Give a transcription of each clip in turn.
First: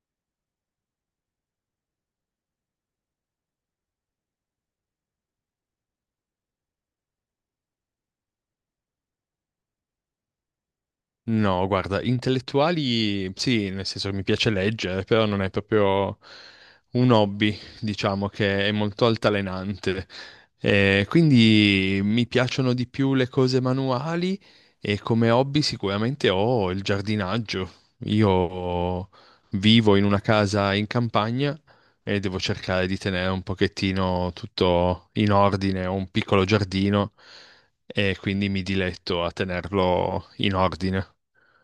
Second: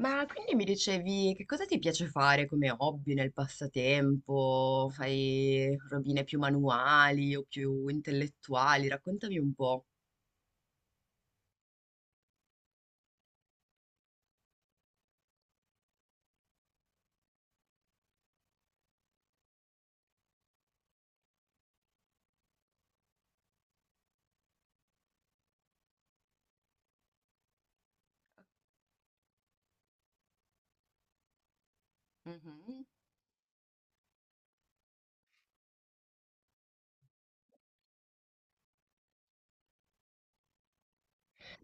Ma quindi mi dicevi che cosa ti piace fare come hobby nel passatempo? Fai robine più manuali o più intellettuali? Raccontami un po'. No, guarda, intellettuali sì, nel senso che mi piace leggere, però non è proprio un hobby, diciamo che è molto altalenante. Quindi mi piacciono di più le cose manuali e come hobby sicuramente ho il giardinaggio. Io vivo in una casa in campagna e devo Mhm. cercare di tenere un pochettino tutto in ordine, ho un piccolo giardino e quindi mi diletto a tenerlo in ordine.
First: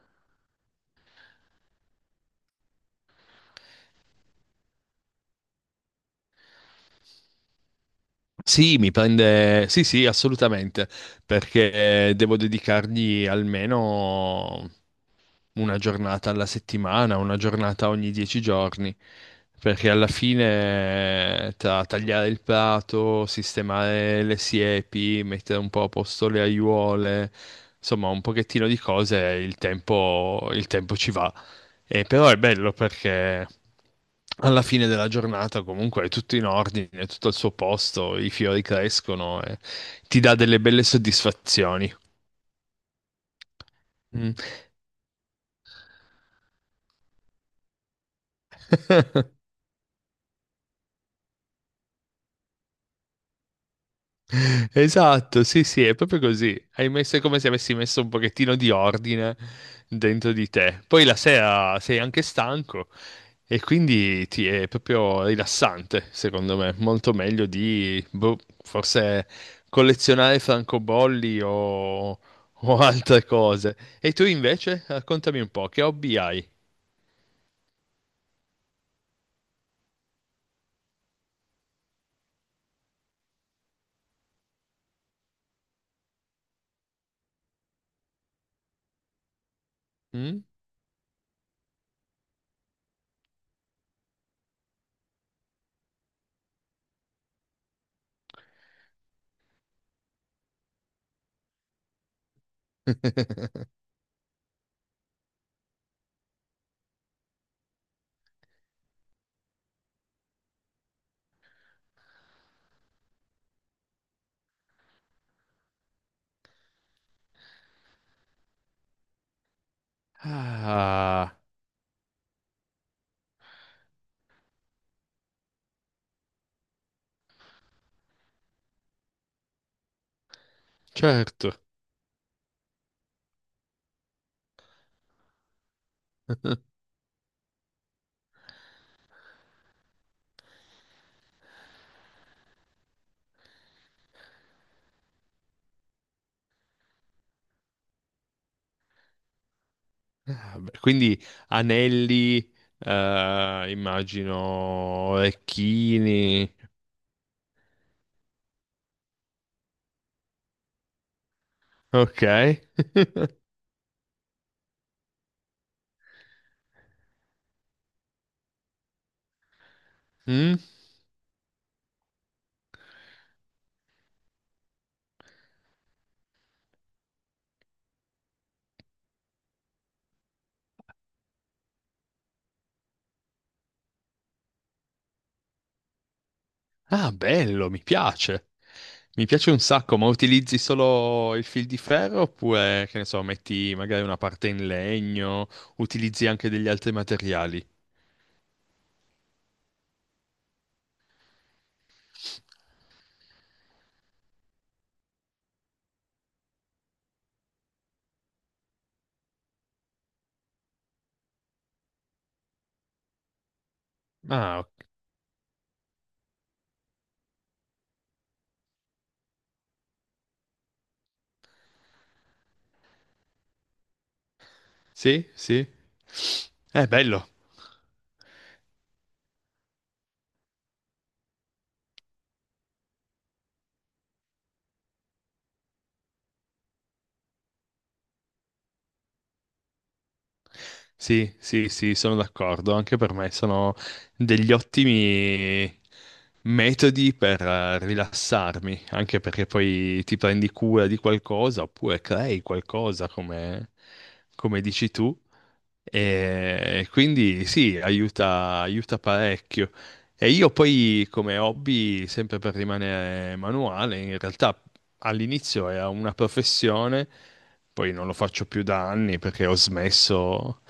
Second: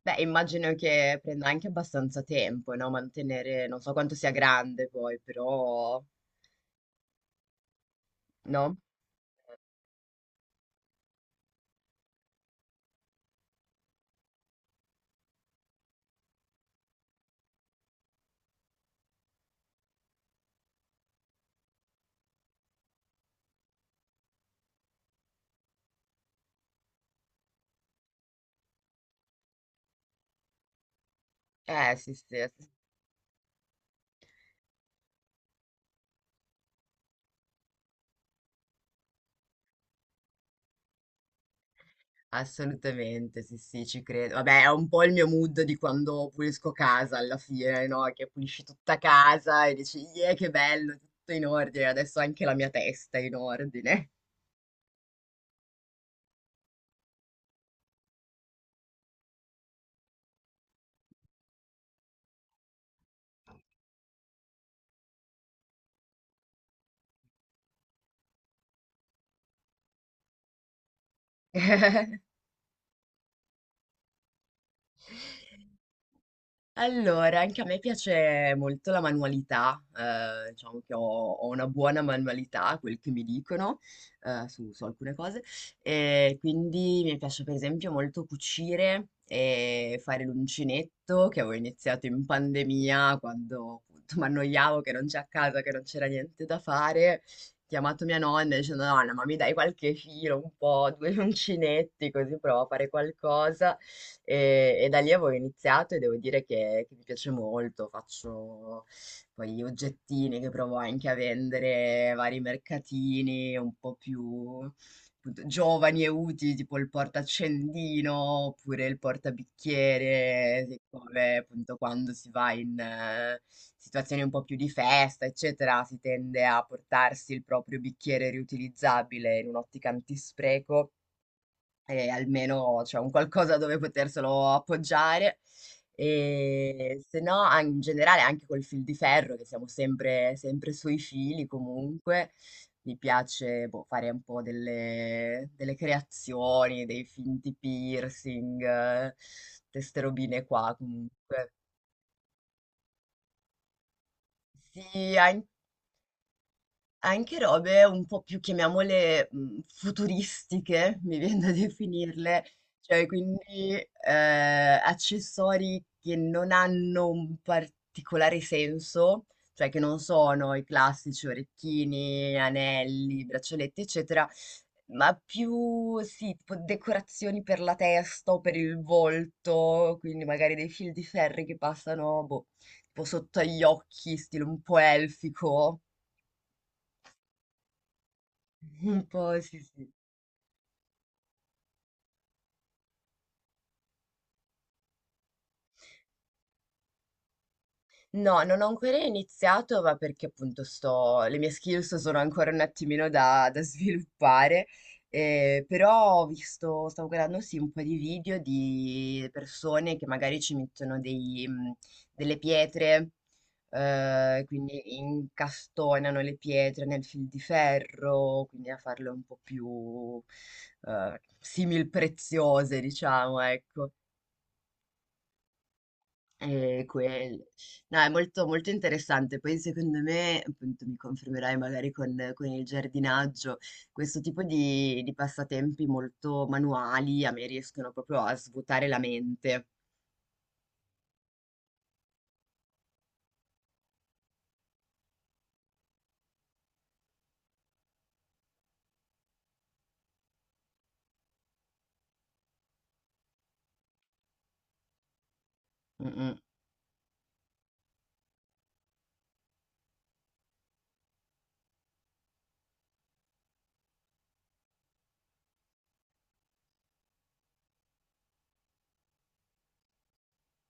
Beh, immagino che prenda anche abbastanza tempo, no? Mantenere, non so quanto sia grande poi, però, no? Sì, mi prende, sì, sì, assolutamente, perché devo dedicargli almeno una giornata alla settimana, una giornata ogni 10 giorni, perché alla fine tra tagliare il prato, sistemare le siepi, mettere un po' a posto le aiuole, insomma, un pochettino di cose, il tempo ci va. E Sì, sì, però è sì, bello perché alla fine della giornata comunque è tutto in ordine, è tutto al suo posto, i fiori crescono e ti dà delle belle soddisfazioni. assolutamente, sì, sì, ci credo. Mm. Vabbè, è un po' il mio mood di quando pulisco casa alla fine, no? Che pulisci tutta casa e dici, yeah, che bello, tutto in ordine, adesso anche la mia testa è in ordine. Esatto, sì, sì, è proprio così. Hai messo è come se avessi messo un pochettino di ordine dentro di te. Poi la sera sei anche stanco e quindi ti è proprio rilassante, secondo me. Molto meglio di, boh, forse collezionare francobolli o altre cose. E tu invece, raccontami un po', che hobby hai? Allora, anche a me piace molto la manualità, diciamo che ho una buona manualità, quel che mi dicono, su alcune cose, e quindi mi piace per esempio molto cucire e fare Mm? l'uncinetto, che avevo iniziato in pandemia, quando appunto mi annoiavo che non c'è a casa, che non c'era niente da fare. Ho chiamato mia nonna dicendo, nonna, ma mi dai qualche filo, un po', due uncinetti, così provo a fare qualcosa. E da lì avevo iniziato e devo dire che mi piace molto, faccio poi gli oggettini che provo anche a vendere, vari mercatini un po' più appunto, giovani e utili, tipo il portaccendino oppure il portabicchiere, siccome Ah, appunto quando si va in situazioni un po' più di festa, eccetera, si tende a portarsi il proprio bicchiere riutilizzabile in un'ottica antispreco certo. e almeno c'è un qualcosa dove poterselo appoggiare. E se no, in generale, anche col fil di ferro, che siamo sempre, sempre sui fili comunque, mi piace boh, fare un po' delle creazioni, dei finti piercing, queste robine qua Vabbè, quindi comunque. anelli, immagino, Sì, orecchini. anche robe un po' più, chiamiamole, futuristiche, mi vien da Ok. definirle, cioè quindi, accessori che non hanno un particolare senso, cioè che non sono Mm? i classici orecchini, anelli, braccialetti, eccetera, ma più sì, tipo decorazioni per la testa o per il volto, quindi magari dei fil di ferri che passano, boh, tipo sotto agli occhi, stile un po' elfico. Ah, bello, mi piace. Un Mi po', piace sì, un sì. sacco, ma utilizzi solo il fil di ferro oppure, che ne so, metti magari una parte in legno, utilizzi anche degli altri materiali? No, non ho ancora iniziato, ma perché appunto sto, le mie skills sono ancora un attimino da, sviluppare, però ho visto, stavo guardando sì un po' di video di persone che magari ci mettono delle pietre, Ah, ok. quindi incastonano le pietre nel fil di ferro, quindi a farle un po' più simil preziose, diciamo, ecco. Sì, sì. E È bello. quel- No, è molto, molto interessante. Poi secondo me, appunto, mi confermerai magari con il giardinaggio, questo tipo di passatempi molto manuali a me riescono proprio a svuotare la mente. Sì, sì, sì, sono d'accordo. Anche per me sono degli ottimi metodi per rilassarmi, anche perché poi ti prendi cura di qualcosa oppure crei qualcosa come dici tu. Mm, mm. E quindi sì, aiuta, aiuta parecchio. E io poi come hobby, sempre per rimanere manuale, in realtà all'inizio era una professione. Poi non lo faccio più da anni perché ho smesso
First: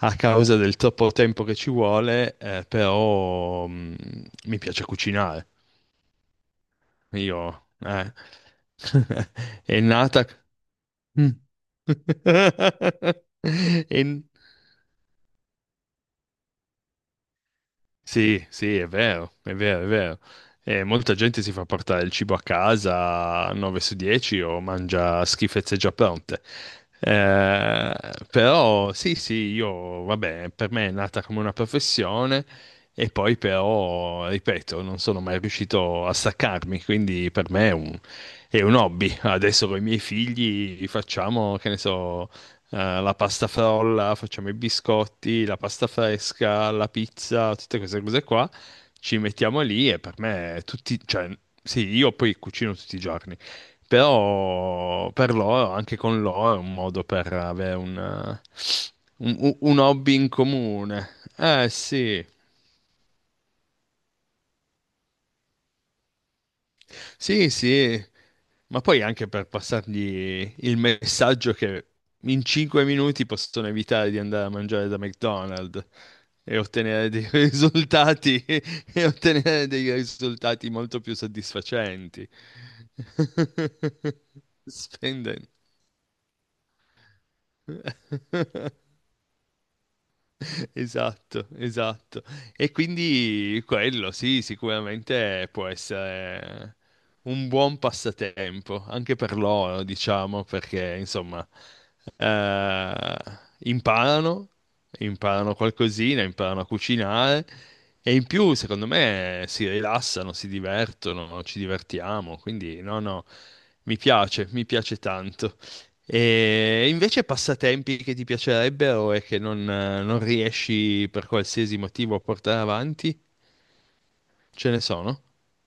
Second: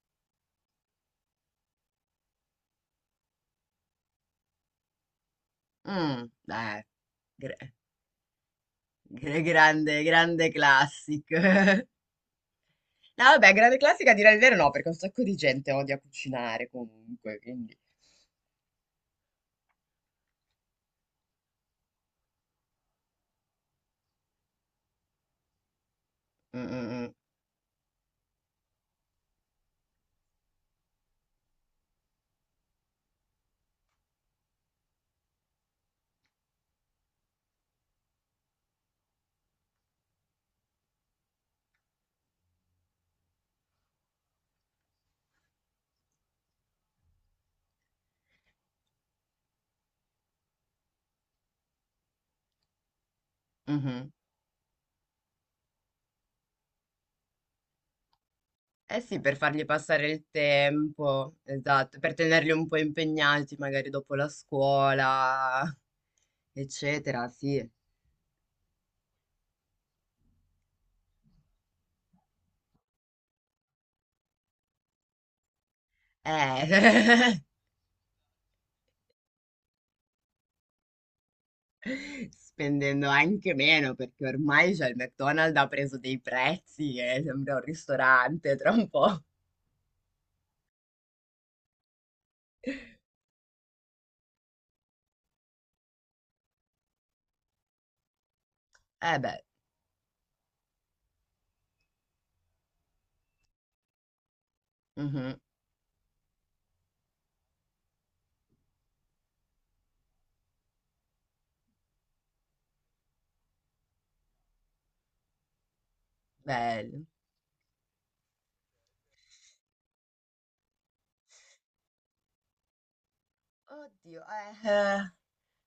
a causa del troppo tempo che ci vuole, però mi piace cucinare. mm, eh, Io, gre- eh. È Grande, nata. grande classic. Mm. No, vabbè, grande È classica a dire il vero no, perché un sacco di gente odia cucinare comunque, quindi... Sì, sì, è vero, è vero, è vero. E molta gente si fa portare il cibo a casa 9 su 10 o mangia schifezze già pronte. Mm, mm, Eh, Però sì, sì, io, vabbè, per me è nata come una professione e poi però, ripeto, non sono mai riuscito a staccarmi, quindi per me è un hobby. Adesso con i miei figli facciamo, che ne so, la pasta frolla, facciamo i biscotti, la pasta fresca, la pizza, tutte queste cose qua. Ci mettiamo lì e per me tutti, cioè, sì, io poi cucino tutti i giorni, mm, mhm. però per loro, anche con loro, è un modo per avere un, eh, Eh sì, per un un- fargli un passare hobby il in comune. tempo, Eh esatto, per sì. tenerli un po' impegnati magari dopo la scuola, eccetera, Sì, sì. sì, ma poi anche per passargli il messaggio che in 5 minuti possono evitare di andare a mangiare da McDonald's e ottenere dei Eh, risultati, e ottenere dei risultati molto più soddisfacenti. spendendo anche meno perché ormai cioè, il Spendendo. McDonald's ha preso dei prezzi e sembra un ristorante tra un po'. Esatto, esatto. E quindi quello, sì, sicuramente può essere un buon passatempo, anche Eh per beh. loro, diciamo, perché insomma, eh, imparano, Mhm. imparano qualcosina, imparano a cucinare e in più, secondo me, si rilassano, si divertono, ci divertiamo, quindi no, no, mi piace tanto. E Bello. invece passatempi che ti piacerebbero e che non riesci per qualsiasi motivo a portare avanti, Oddio, eh. ce ne eh. sono?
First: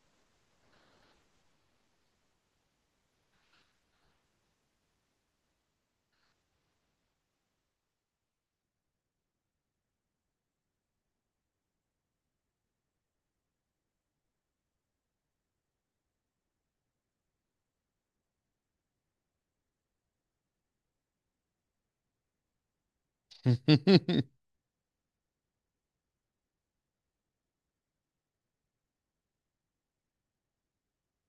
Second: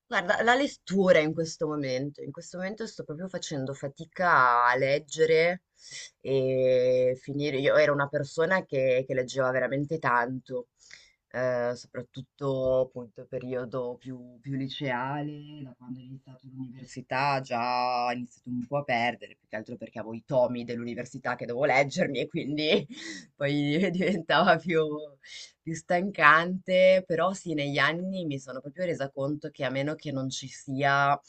Guarda, la lettura in questo momento sto proprio facendo fatica a leggere e finire. Io ero una persona che leggeva veramente tanto, soprattutto appunto periodo più liceale, da quando ho iniziato l'università già ho iniziato un po' a perdere, più che altro perché avevo i tomi dell'università che dovevo leggermi e quindi poi diventava più stancante, però sì, negli anni mi sono proprio resa conto che a meno che non ci sia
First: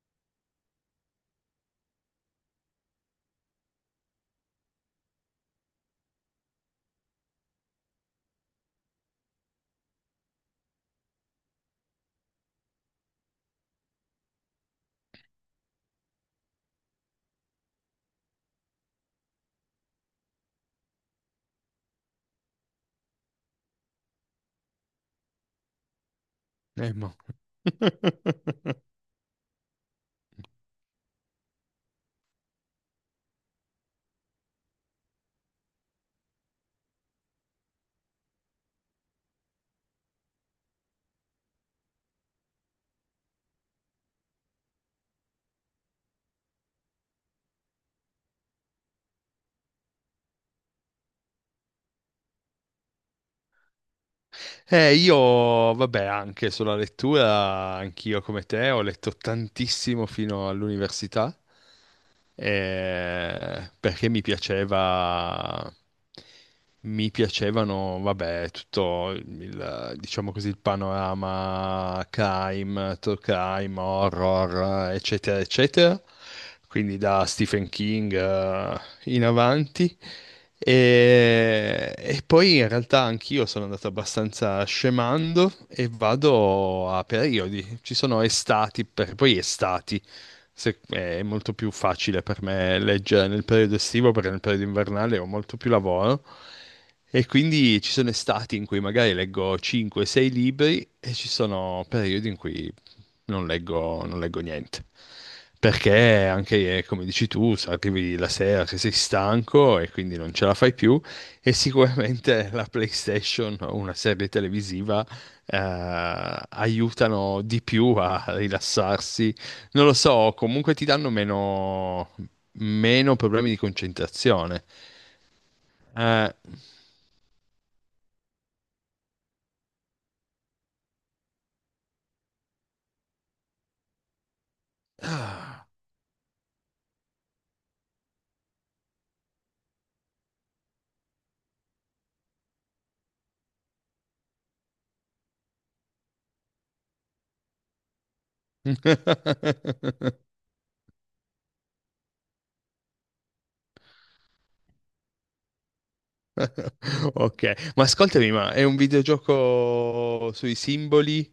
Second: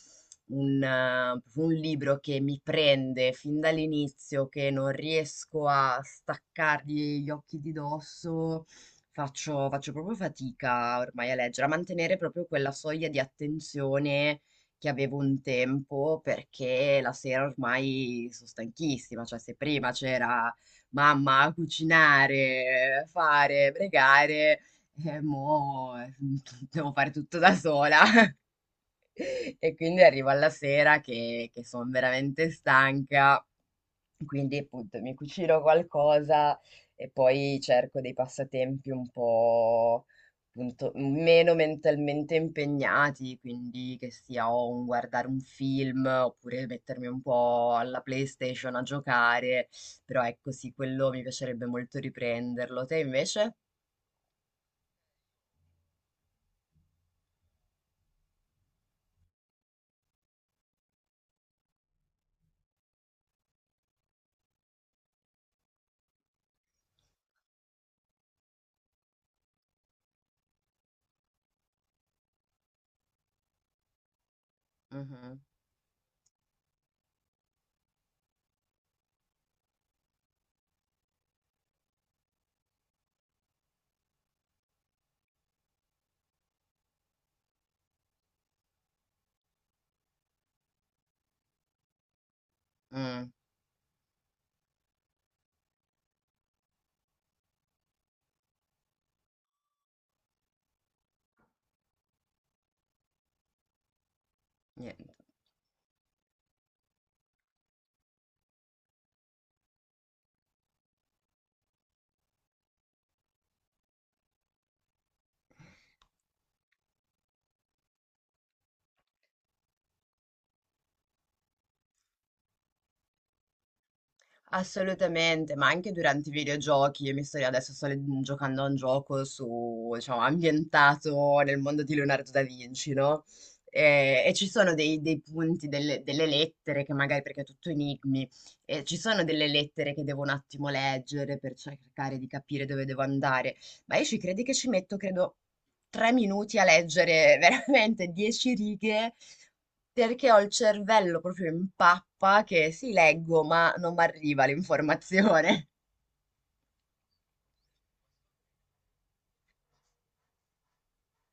un libro che mi prende fin dall'inizio, che non riesco a staccargli gli occhi di dosso, faccio proprio fatica ormai a leggere, a mantenere proprio quella soglia di attenzione che avevo un tempo, perché la sera ormai sono stanchissima, cioè se prima c'era mamma a cucinare, fare, pregare, mo devo fare mo. tutto da sola. E quindi arrivo alla sera che son veramente stanca, quindi appunto mi cucino qualcosa e poi cerco dei passatempi un po' appunto meno mentalmente impegnati, quindi che sia o un guardare un film oppure mettermi un po' alla PlayStation a giocare, però ecco sì, quello mi piacerebbe molto riprenderlo. Te invece? Io, vabbè, anche sulla lettura, anch'io come te, ho letto tantissimo fino all'università perché mi piaceva, mi piacevano, vabbè, tutto il, diciamo così, il panorama crime, true crime, horror, Mh-mh. eccetera, eccetera. Quindi da Stephen King, in avanti. E poi in realtà anch'io sono andato abbastanza scemando e vado a periodi. Ci sono estati, poi estati. È molto più facile per me leggere Mh, nel periodo estivo perché nel periodo invernale ho molto più lavoro. E quindi ci sono estati in cui magari leggo 5-6 libri e ci sono periodi in cui non leggo niente. nien Perché anche, come dici tu, se arrivi la sera che sei stanco e quindi non ce la fai più e sicuramente la PlayStation o una serie televisiva eh, aiutano di più a rilassarsi. Non lo so, comunque ti danno meno problemi di concentrazione. Assolutamente, ma anche durante i Eh, videogiochi, io mi sto adesso sto le- mhmm, giocando a un gioco su, diciamo, ambientato nel mondo di Leonardo da Vinci, no? E ci sono dei punti, delle lettere che magari, perché è tutto enigmi, e ci sono delle lettere che devo un attimo leggere per cercare di capire dove devo andare, ma io ci credi che ci metto, credo, 3 minuti a leggere veramente 10 righe. Perché ho il cervello proprio in pappa che sì, leggo, ma non mi arriva l'informazione. Ok, ma ascoltami, ma è un videogioco sui simboli?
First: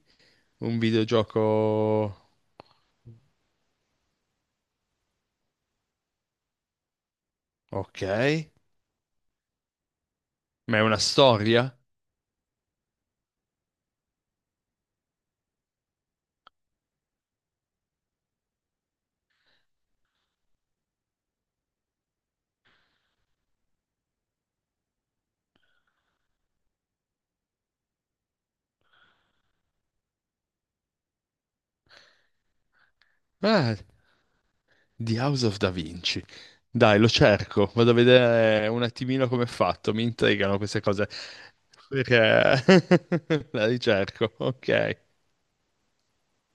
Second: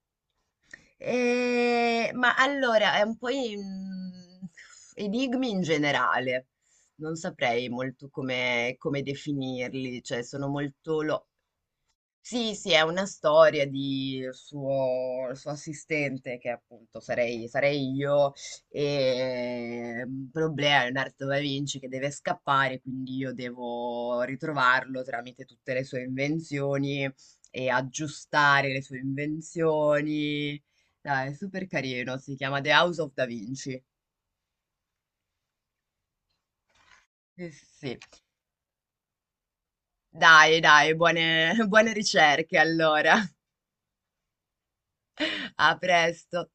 Un videogioco. Ma allora, è un po' enigmi in generale. Non saprei Ok. molto come definirli, cioè sono Ma è una molto. storia? Sì, sì, è una storia di suo, il suo assistente, che appunto sarei io, e un problema, Leonardo da Vinci, che deve scappare, quindi io devo ritrovarlo tramite tutte le sue invenzioni e aggiustare le sue invenzioni. Dai, è super carino, si chiama The House of Da Ah, Vinci. The House of Da Vinci. Dai, lo Sì, sì, cerco, vado a sì. vedere un attimino come è fatto, mi intrigano Dai, queste dai, cose. buone buone ricerche allora. Perché la ricerco, ok. A presto.